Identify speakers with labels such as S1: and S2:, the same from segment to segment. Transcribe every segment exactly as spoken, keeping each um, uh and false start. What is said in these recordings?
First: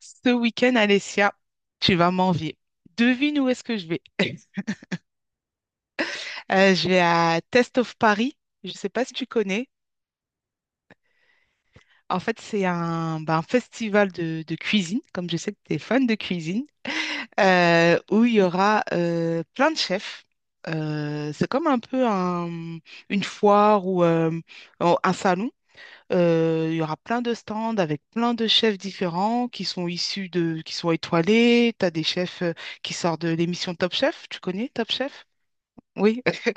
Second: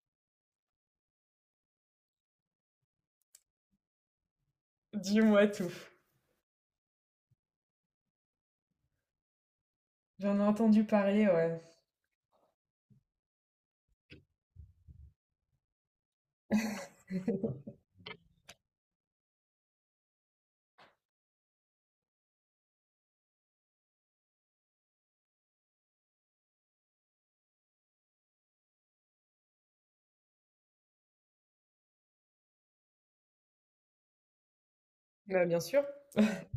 S1: Ce week-end, Alessia, tu vas m'envier. Devine où est-ce que je vais.
S2: Dis-moi tout.
S1: Euh, je vais à Test of Paris. Je ne sais pas si tu connais.
S2: J'en ai entendu parler, ouais.
S1: En fait, c'est un, ben, un festival de, de cuisine, comme je sais que tu es fan de cuisine, euh, où il y aura euh, plein de chefs. Euh, c'est comme un peu un- une foire ou euh, un salon. Euh, il y aura plein de stands avec plein de chefs différents qui sont issus de, qui sont étoilés. Tu as des chefs euh, qui sortent de l'émission Top Chef. Tu connais Top Chef?
S2: Bah, bien sûr.
S1: Oui.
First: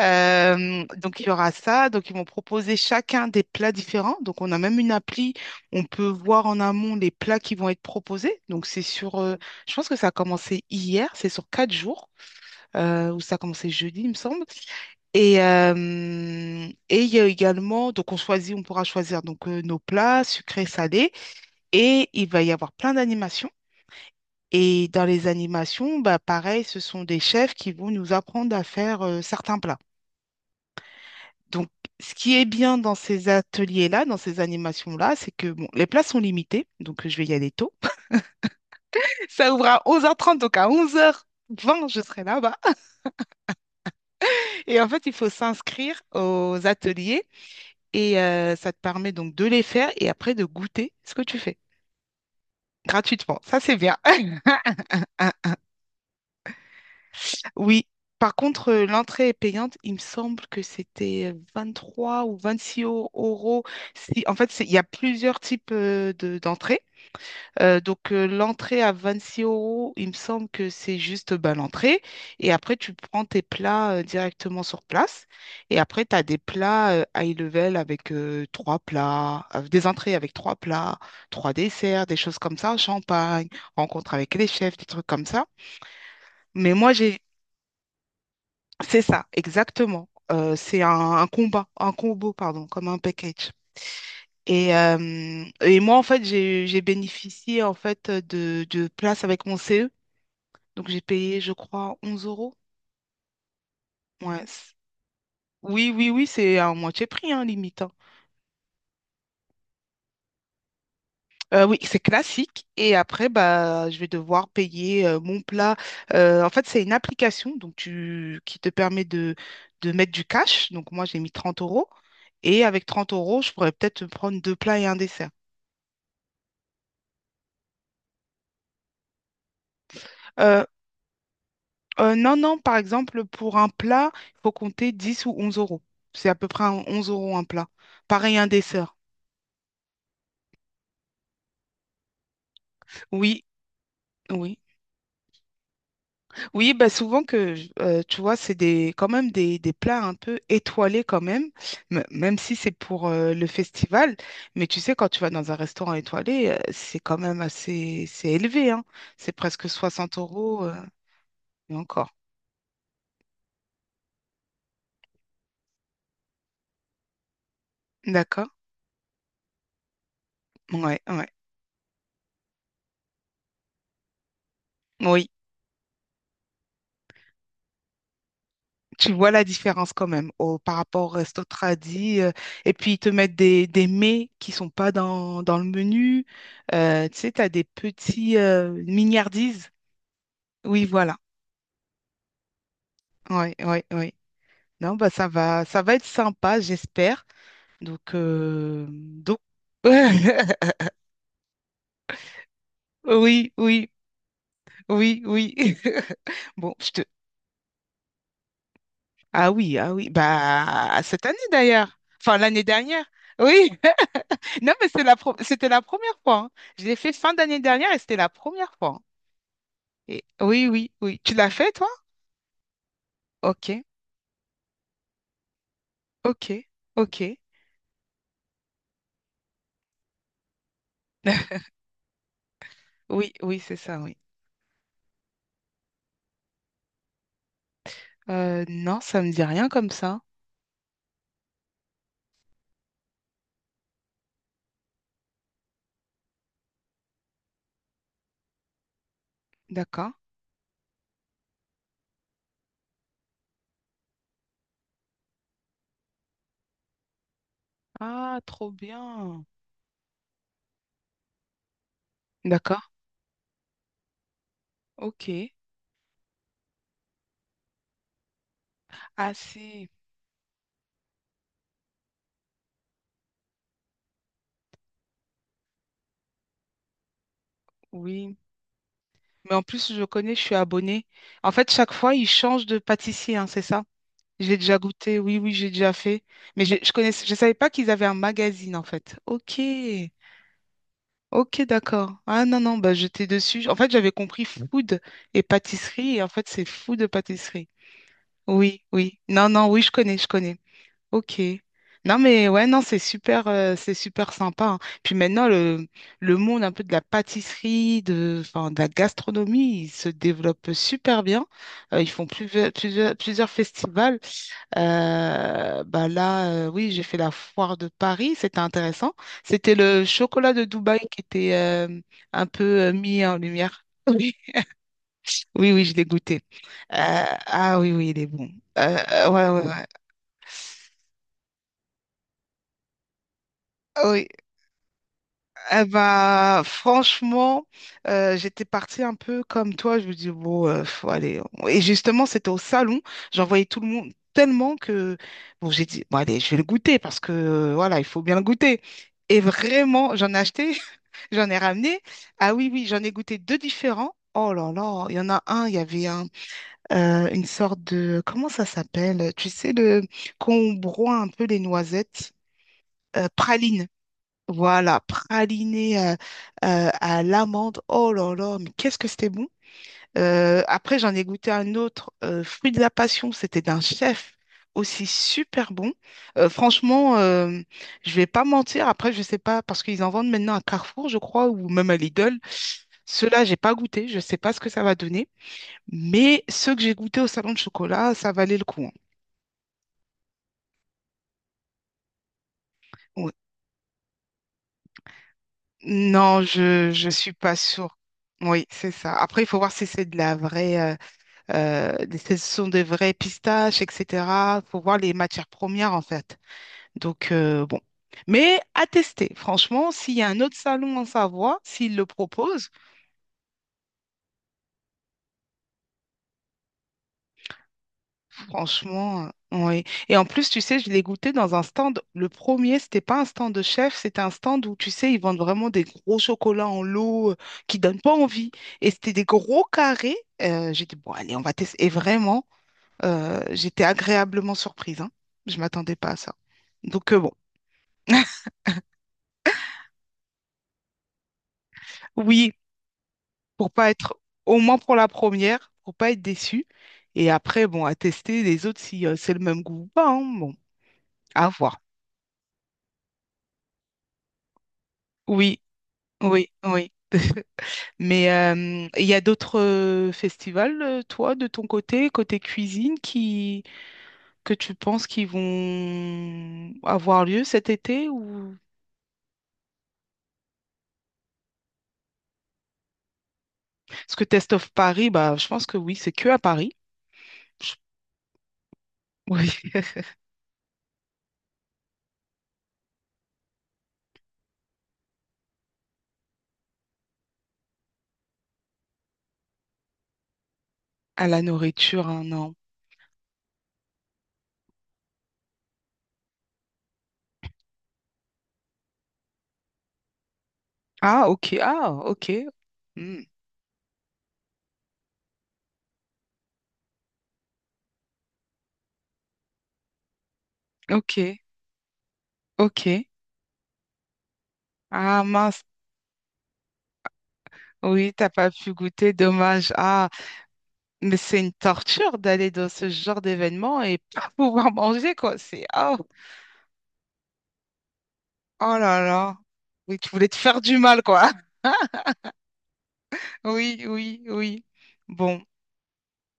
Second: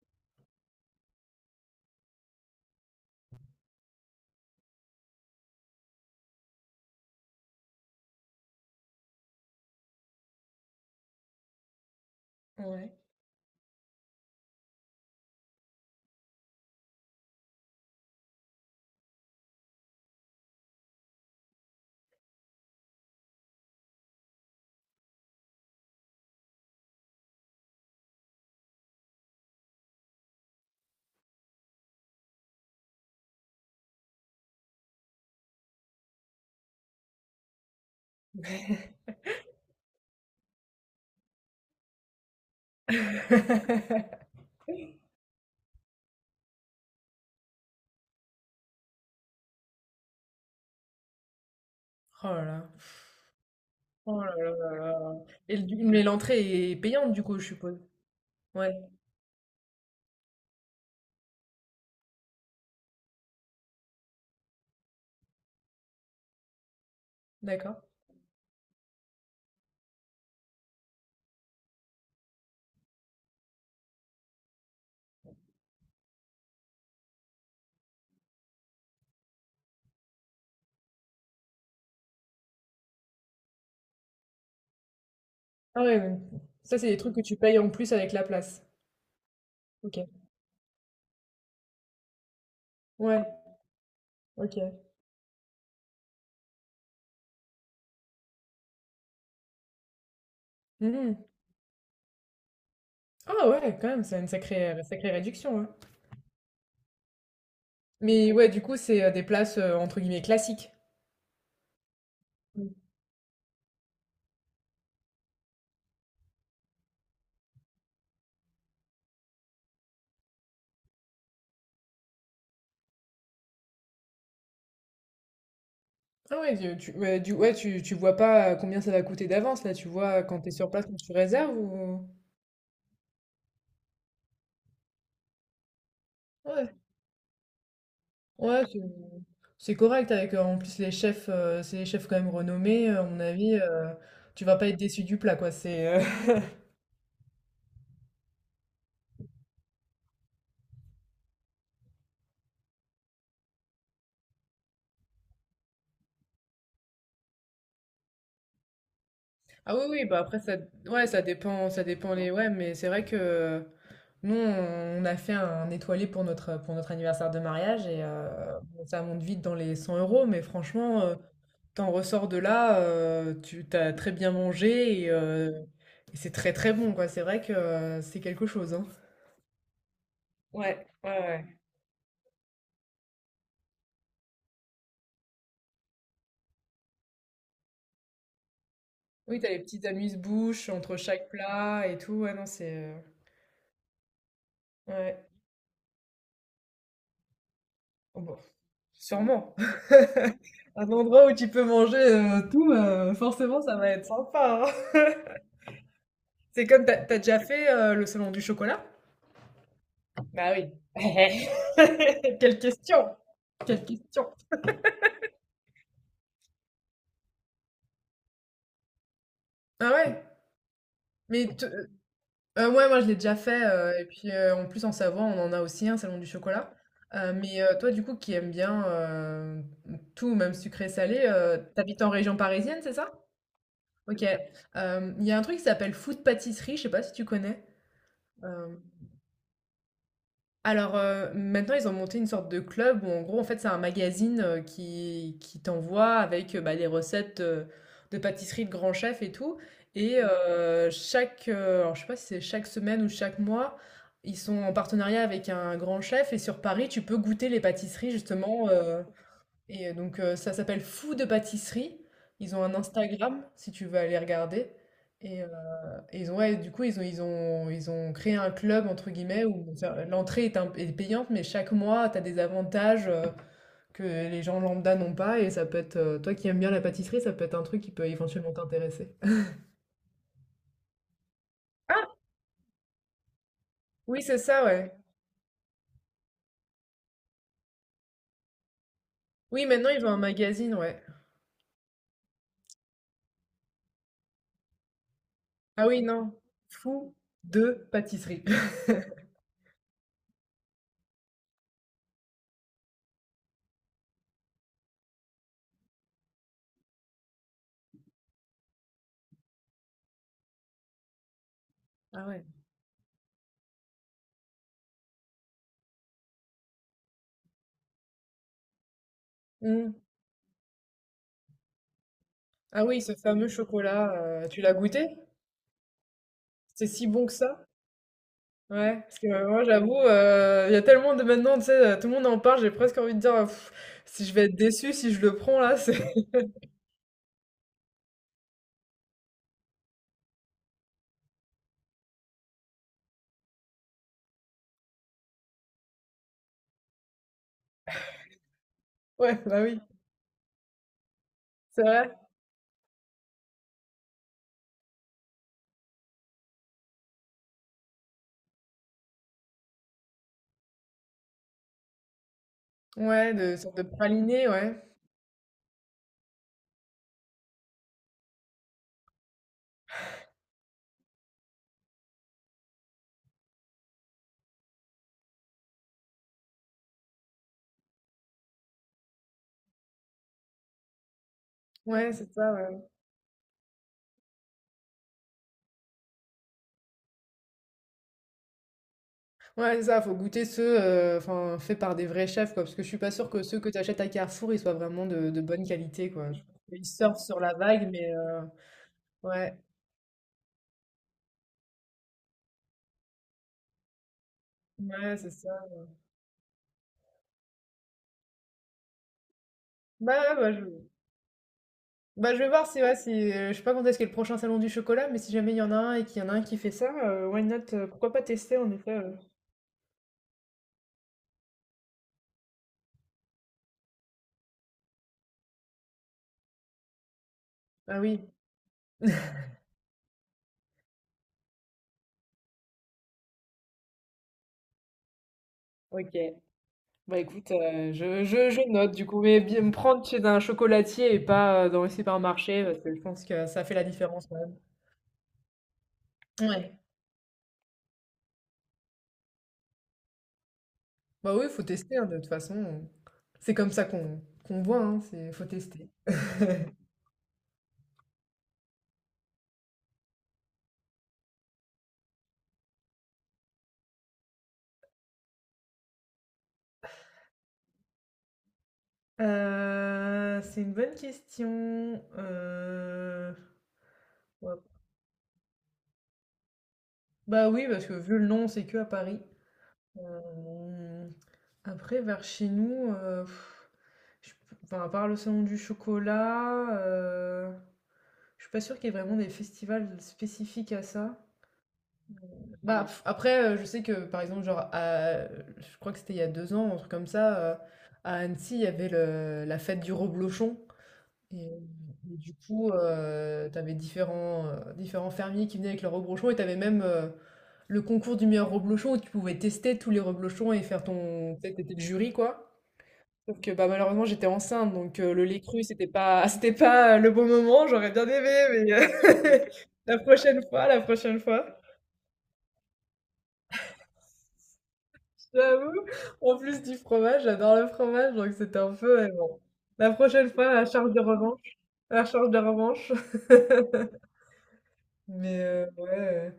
S1: Euh, donc il y aura ça. Donc ils vont proposer chacun des plats différents. Donc on a même une appli. On peut voir en amont les plats qui vont être proposés. Donc c'est sur, euh, je pense que ça a commencé hier. C'est sur quatre jours.
S2: Ouais.
S1: euh, ou ça a commencé jeudi, il me semble. Et, euh, et il y a également, donc on choisit, on pourra choisir donc euh, nos plats sucrés, salés, et il va y avoir plein d'animations. Et dans les animations, bah pareil, ce sont des chefs qui vont nous apprendre à faire euh, certains plats. Donc, ce qui est bien dans ces ateliers-là, dans ces animations-là, c'est que bon, les plats sont limités, donc euh, je vais y aller tôt. Ça ouvre à onze heures trente, donc à onze heures vingt je serai là-bas. Et en fait, il faut s'inscrire aux ateliers, et euh, ça te permet donc de les faire et après de goûter ce que tu fais
S2: Oh là là.
S1: gratuitement. Ça, c'est bien.
S2: Oh là là là là.
S1: Ah,
S2: Et le- mais l'entrée est payante du coup, je suppose.
S1: oui. Par contre,
S2: Ouais,
S1: euh, l'entrée est payante. Il me semble que c'était vingt trois ou vingt-six eu- euros. Si, en fait, c'est- il y a plusieurs types euh, de, d'entrées. Euh,
S2: d'accord.
S1: donc, euh, l'entrée à vingt-six euros, il me semble que c'est juste bah, l'entrée. Et après, tu prends tes plats euh, directement sur place. Et après, tu as des plats euh, high level avec euh, trois plats, euh, des entrées avec trois plats, trois desserts, des choses comme ça, champagne, rencontre avec les chefs, des trucs comme ça.
S2: Ah ouais, ouais.
S1: Mais
S2: Ça c'est
S1: moi,
S2: des trucs
S1: j'ai...
S2: que tu payes en plus avec la place.
S1: c'est ça,
S2: Ok.
S1: exactement. Euh, c'est un, un combat, un combo, pardon, comme un
S2: Ouais,
S1: package. Et,
S2: ok.
S1: euh, et moi, en fait, j'ai j'ai bénéficié en fait de, de places avec mon C E. Donc j'ai
S2: Mhm.
S1: payé, je crois, onze euros.
S2: Ah ouais, quand même, c'est une
S1: Ouais. c-
S2: sacrée, sacrée réduction, hein.
S1: Oui, oui, oui, c'est à moitié prix, hein, limite, hein.
S2: Mais ouais, du coup, c'est euh, des places euh, entre guillemets classiques.
S1: Euh, oui, c'est classique. Et après, bah, je vais devoir payer euh, mon plat. Euh, en fait, c'est une application donc tu, qui te permet de, de mettre du cash. Donc moi, j'ai mis trente euros. Et avec trente euros, je pourrais peut-être prendre deux plats et un dessert.
S2: Ah ouais, tu, tu- ouais, du, ouais, tu, tu vois pas combien ça va coûter d'avance, là, tu vois quand t'es
S1: Euh,
S2: sur place, quand tu réserves ou...
S1: euh, non, non, par exemple, pour un plat, il faut compter dix ou onze euros. C'est à peu près
S2: Ouais,
S1: un- onze euros un plat. Pareil, un
S2: ouais, c'est
S1: dessert.
S2: c'est correct avec, euh, en plus, les chefs, euh, c'est les chefs quand même renommés, euh, à mon
S1: Oui,
S2: avis, euh, tu vas
S1: oui.
S2: pas être déçu du plat, quoi, c'est... euh,
S1: Oui, bah souvent que, je- euh, tu vois, c'est des, quand même des, des plats un peu étoilés quand même, m- même si c'est pour euh, le festival. Mais tu sais, quand tu vas dans un restaurant étoilé, euh, c'est quand même assez, c'est élevé, hein. C'est presque
S2: Ah oui, oui,
S1: 60
S2: bah après, ça,
S1: euros, euh,
S2: ouais, ça dépend,
S1: et
S2: ça
S1: encore.
S2: dépend les... Ouais, mais c'est vrai que... Nous, on a fait un étoilé pour notre, pour notre anniversaire de mariage et
S1: D'accord?
S2: euh, bon, ça monte vite dans les cent euros, mais
S1: Ouais,
S2: franchement, euh,
S1: ouais.
S2: t'en ressors de là, euh, tu t'as très bien mangé et,
S1: Oui,
S2: euh, et c'est très très bon, quoi. C'est vrai que euh, c'est quelque chose, hein.
S1: tu vois la différence quand même au, par
S2: Ouais,
S1: rapport au
S2: ouais,
S1: resto
S2: ouais.
S1: tradi. euh, et puis, ils te mettent des, des mets qui sont pas dans, dans le menu. Euh, tu sais, tu as des petits euh,
S2: Oui, t'as les
S1: mignardises.
S2: petites amuse-bouches
S1: Oui,
S2: entre
S1: voilà.
S2: chaque plat et tout. Ouais, non, c'est... euh,
S1: Oui, oui, oui. Non, bah ça
S2: Ouais.
S1: va, ça va être sympa, j'espère. Donc,
S2: Oh, bon,
S1: euh, donc,
S2: sûrement. Un endroit où tu peux manger euh, tout, euh,
S1: oui,
S2: forcément, ça va
S1: oui,
S2: être sympa, hein.
S1: oui, oui.
S2: C'est
S1: Bon,
S2: comme,
S1: je
S2: t'as
S1: te.
S2: as déjà fait euh, le salon du chocolat.
S1: Ah oui, ah oui.
S2: Bah oui.
S1: Bah cette année d'ailleurs. Enfin
S2: Quelle
S1: l'année dernière.
S2: question.
S1: Oui.
S2: Quelle question.
S1: Non, mais c'est la pro- c'était la première fois, hein. Je l'ai fait fin d'année dernière et c'était la première fois, hein.
S2: Ah
S1: Et
S2: ouais.
S1: oui, oui, oui. Tu
S2: Mais
S1: l'as
S2: t-
S1: fait
S2: euh,
S1: toi?
S2: euh, ouais, moi je l'ai déjà fait,
S1: Ok,
S2: euh, et puis euh, en plus en Savoie, on en a aussi un salon du
S1: ok,
S2: chocolat.
S1: ok.
S2: Euh, mais euh, toi, du coup, qui aime bien euh, tout, même sucré-salé, euh, t'habites en région parisienne, c'est ça?
S1: Oui, oui, c'est ça, oui.
S2: Ok. Euh, il y a un truc qui s'appelle Food Pâtisserie, je sais pas si tu connais.
S1: Euh,
S2: Euh,
S1: non, ça me dit rien comme ça.
S2: Alors, heu, maintenant ils ont monté une sorte de club où en gros en fait c'est un magazine, heu, qui qui t'envoie avec, heu, bah, les recettes, heu, de pâtisserie de grands chefs et tout
S1: D'accord.
S2: et Mmh. Chaque, heu, alors je sais pas si c'est chaque semaine ou chaque mois, ils sont en partenariat avec un grand chef et sur Paris tu peux goûter les pâtisseries
S1: Ah,
S2: justement,
S1: trop
S2: heu
S1: bien.
S2: et euh, donc heu, ça s'appelle Fou de pâtisserie. Ils ont un
S1: D'accord.
S2: Instagram si tu veux aller regarder
S1: Ok.
S2: et ils ont ouais, du coup, ils ont ils ont ils ont créé un club entre
S1: Ah
S2: guillemets où
S1: si,
S2: ça l'entrée est un est payante, mais chaque mois, tu as des avantages, heu, que les gens lambda n'ont pas et ça peut être, heu, toi qui aimes bien la pâtisserie, ça peut être un truc qui peut
S1: oui.
S2: éventuellement t'intéresser.
S1: Mais en plus, je connais, je suis abonnée. En fait, chaque
S2: Ah!
S1: fois, ils changent de pâtissier, hein, c'est ça?
S2: Oui, c'est
S1: J'ai
S2: ça,
S1: déjà
S2: ouais.
S1: goûté, oui, oui, j'ai déjà fait. Mais je, je connaissais, je savais pas qu'ils avaient un magazine, en fait. Ok.
S2: Oui, maintenant, ils ont un magazine, ouais.
S1: Ok, d'accord. Ah non, non, bah j'étais dessus. En fait, j'avais compris food et
S2: Ah oui,
S1: pâtisserie, et en
S2: non.
S1: fait, c'est food de
S2: Fou
S1: pâtisserie.
S2: de pâtisserie.
S1: Oui, oui. Non, non, oui, je connais, je connais. Ok. Non mais ouais, non, c'est super, euh, c'est super sympa, hein. Puis maintenant, le, le monde un peu de la pâtisserie, de, enfin, de la gastronomie, il se développe super bien. Euh, ils font
S2: Ah ouais.
S1: plusieurs, plusieurs, plusieurs festivals. Euh, bah là, euh, oui, j'ai fait la foire de Paris, c'était intéressant. C'était
S2: Mmh.
S1: le chocolat de Dubaï qui était euh, un peu
S2: Ah
S1: euh,
S2: oui, ce
S1: mis en
S2: fameux
S1: lumière. Oui,
S2: chocolat, heu, tu l'as goûté?
S1: oui, oui, je l'ai goûté.
S2: C'est
S1: Euh,
S2: si bon que ça?
S1: ah oui, oui, il est bon. Euh,
S2: Ouais, parce que
S1: euh, ouais,
S2: euh, moi
S1: ouais, ouais.
S2: j'avoue, euh, il y a tellement de maintenant, tu sais, heu, tout le monde en parle, j'ai presque envie de dire: «Pff,
S1: Oui.
S2: si je vais être déçue si je le prends là,
S1: Eh
S2: c'est».
S1: ben, franchement, euh, j'étais partie un peu comme toi. Je me dis, bon, euh, faut aller. Et justement, c'était au salon. J'en voyais tout le monde tellement que, bon, j'ai dit, bon, allez, je vais le goûter parce que, euh, voilà, il faut bien le goûter. Et
S2: Ouais, bah oui,
S1: vraiment, j'en ai acheté, j'en ai
S2: c'est
S1: ramené.
S2: vrai.
S1: Ah oui, oui, j'en ai goûté deux différents. Oh là là, il y en a un, il y avait un, euh, une sorte de, comment ça s'appelle? Tu sais, le, qu'on broie un peu les noisettes, euh,
S2: Ouais, de sorte de
S1: praline.
S2: praliné, ouais.
S1: Voilà, praliné euh, euh, à l'amande. Oh là là, mais qu'est-ce que c'était bon. Euh, après, j'en ai goûté un autre, euh, fruit de la passion. C'était d'un chef aussi super bon. Euh, franchement, euh, je vais pas mentir. Après, je sais pas parce qu'ils en vendent maintenant à Carrefour, je crois, ou même à
S2: Ouais, c'est
S1: Lidl.
S2: ça, ouais.
S1: Ceux-là, j'ai pas goûté. Je sais pas ce que ça va donner. Mais ceux que j'ai goûtés au salon de chocolat, ça valait le coup, hein.
S2: Ouais, c'est ça, faut goûter ceux, heu, enfin, faits par des vrais chefs, quoi, parce que je suis pas sûre
S1: Ouais.
S2: que ceux que tu achètes à Carrefour, ils soient vraiment de de bonne qualité, quoi. Je
S1: Non,
S2: pense qu'ils
S1: je je
S2: surfent
S1: suis
S2: sur
S1: pas
S2: la vague,
S1: sûre.
S2: mais heu,
S1: Oui, c'est ça. Après, il
S2: ouais,
S1: faut voir si c'est de la vraie. euh, Euh, ce sont des vraies pistaches, et cetera. Faut voir les
S2: ouais, c'est
S1: matières
S2: ça.
S1: premières, en fait. Donc, euh, bon. Mais à tester, franchement, s'il y a
S2: Bah ouais,
S1: un
S2: bah
S1: autre
S2: je
S1: salon en Savoie, s'il le
S2: Bah, je vais voir
S1: propose,
S2: si, ouais, si, euh, je sais pas quand est-ce qu'est le prochain salon du chocolat, mais si jamais il y en a un et qu'il y en a un qui fait ça, euh, why not, euh, pourquoi pas tester en effet, euh.
S1: franchement, euh, ouais. Et en plus, tu sais, je l'ai goûté dans un stand. Le premier, c'était pas un stand de chef, c'était un stand où, tu sais, ils vendent vraiment des gros chocolats en lot euh, qui
S2: Ah
S1: donnent pas
S2: oui,
S1: envie. Et c'était des gros carrés. Euh, j'ai dit, bon, allez, on va tester. Et vraiment, euh, j'étais agréablement surprise, hein. Je m'attendais pas
S2: ok.
S1: à ça. Donc, euh,
S2: Bah
S1: bon.
S2: écoute, euh, je, je, je note du coup, mais bien me prendre chez un chocolatier et pas euh, dans les
S1: Oui,
S2: supermarchés, parce que je pense que ça
S1: pour
S2: fait la
S1: pas être,
S2: différence quand même.
S1: au moins pour la première, pour pas être déçu.
S2: Ouais.
S1: Et après, bon, à tester les autres si euh, c'est le même goût ou pas, hein. Bon,
S2: Bah oui,
S1: à
S2: faut
S1: voir.
S2: tester hein, de toute façon. C'est comme ça qu'on qu'on voit, hein, c'est faut
S1: Oui,
S2: tester.
S1: oui, oui. Mais euh, il y a d'autres euh, festivals, euh, toi, de ton côté, côté cuisine, qui que tu penses qui vont avoir lieu cet été ou
S2: Euh, c'est une bonne question. Euh,
S1: parce que Test
S2: ouais.
S1: of Paris, bah, je pense que oui, c'est que à Paris.
S2: Bah oui,
S1: Je-
S2: parce que vu le nom, c'est que à Paris.
S1: Oui,
S2: Hem, Après, vers chez nous, heu, je enfin, à part le salon du chocolat, heu, je suis pas sûre qu'il y ait vraiment des festivals spécifiques à ça.
S1: à la nourriture, hein, non.
S2: Bah, Mmh. Pff, après, heu, je sais que, par exemple, genre, à je crois que c'était il y a deux ans, un truc comme ça, heu, à Annecy, il y avait le la fête du reblochon.
S1: Ah,
S2: Et,
S1: ok,
S2: euh,
S1: ah,
S2: et
S1: ok,
S2: du coup,
S1: Hmm,
S2: euh, tu différents, euh, différents fermiers qui venaient avec leurs reblochons et t'avais même euh, le concours du meilleur reblochon où tu pouvais tester tous les reblochons et faire
S1: ok.
S2: ton... Peut-être t'étais le jury, quoi.
S1: Ok.
S2: Sauf que bah, malheureusement, j'étais enceinte, donc euh,
S1: Ah
S2: le lait cru,
S1: mince,
S2: c'était pas, c'était pas le bon moment. J'aurais bien
S1: oui, t'as pas
S2: aimé,
S1: pu
S2: mais
S1: goûter,
S2: euh,
S1: dommage.
S2: la
S1: Ah,
S2: prochaine fois, la
S1: mais
S2: prochaine
S1: c'est une
S2: fois.
S1: torture d'aller dans ce genre d'événement et pas pouvoir manger, quoi. C'est
S2: J'avoue,
S1: oh,
S2: en plus du fromage, j'adore le fromage, donc c'était un
S1: oh là
S2: peu... euh,
S1: là.
S2: bon. La
S1: Oui, tu voulais
S2: prochaine
S1: te
S2: fois,
S1: faire
S2: la
S1: du
S2: charge de
S1: mal, quoi.
S2: revanche. La charge de revanche.
S1: Oui, oui, oui.
S2: Mais
S1: Bon,
S2: euh, ouais.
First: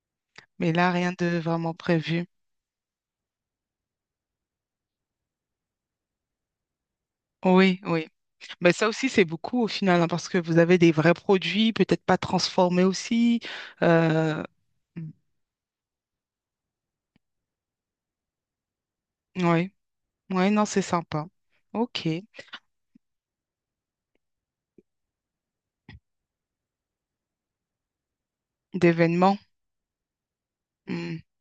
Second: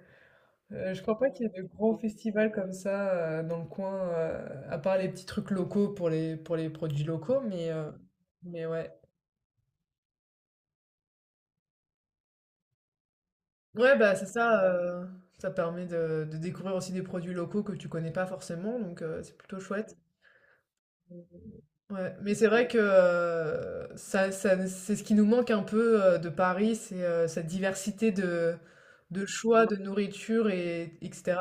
S1: mais là,
S2: Heu, je
S1: rien
S2: crois pas
S1: de
S2: qu'il y ait de
S1: vraiment
S2: gros
S1: prévu.
S2: festivals comme ça, heu, dans le coin, heu, à part les petits trucs locaux pour les pour les produits locaux, mais
S1: Oui,
S2: heu,
S1: oui.
S2: mais
S1: Mais ça
S2: ouais.
S1: aussi, c'est beaucoup au final, hein, parce que vous avez des vrais produits, peut-être pas transformés aussi.
S2: Ouais, bah, c'est
S1: Euh...
S2: ça,
S1: mm,
S2: heu, ça permet de de découvrir aussi des produits locaux que tu connais pas forcément, donc heu, c'est
S1: Oui,
S2: plutôt
S1: ouais,
S2: chouette.
S1: ouais, non, c'est sympa. Ok.
S2: Ouais, mais c'est vrai que euh, ça, ça- c'est ce qui nous manque un peu euh, de Paris, c'est euh, cette diversité de, de
S1: D'événements.
S2: choix, de nourriture, et,
S1: Mm,
S2: etc.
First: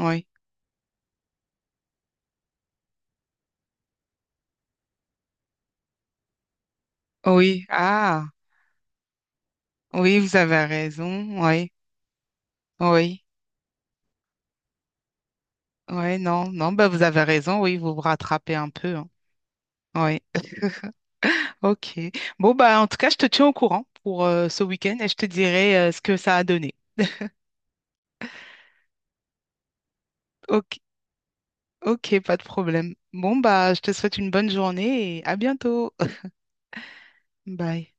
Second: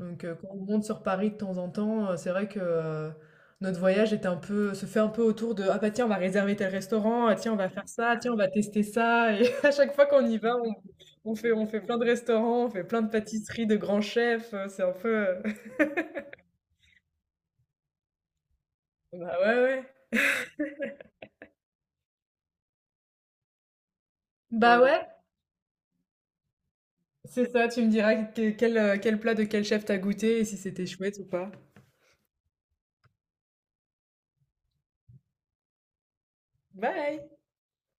S2: Donc euh, quand on monte sur Paris de temps en temps, euh, c'est vrai que euh, notre voyage est un peu, se fait un peu autour de «Ah bah tiens, on va réserver tel restaurant, ah tiens, on
S1: Oui,
S2: va faire ça, ah,
S1: ah,
S2: tiens, on va tester ça». Et à chaque fois
S1: oui,
S2: qu'on
S1: vous
S2: y va,
S1: avez
S2: on, on
S1: raison,
S2: fait, on
S1: oui,
S2: fait plein de restaurants, on fait plein de
S1: oui,
S2: pâtisseries de grands chefs, euh, c'est un peu... euh,
S1: oui, non, non, bah vous avez raison, oui, vous vous rattrapez un peu, hein.
S2: Bah ouais, ouais.
S1: Oui, ok. Bon, bah en tout cas, je te tiens au courant pour euh, ce
S2: Bah
S1: week-end
S2: ouais,
S1: et je te dirai euh, ce que ça a donné.
S2: c'est ça, tu me diras que- quel, euh, quel plat de quel chef t'as goûté et si
S1: Ok,
S2: c'était chouette ou pas.
S1: ok, pas de problème. Bon, bah, je te souhaite une bonne journée et à bientôt.
S2: Bye!
S1: Bye.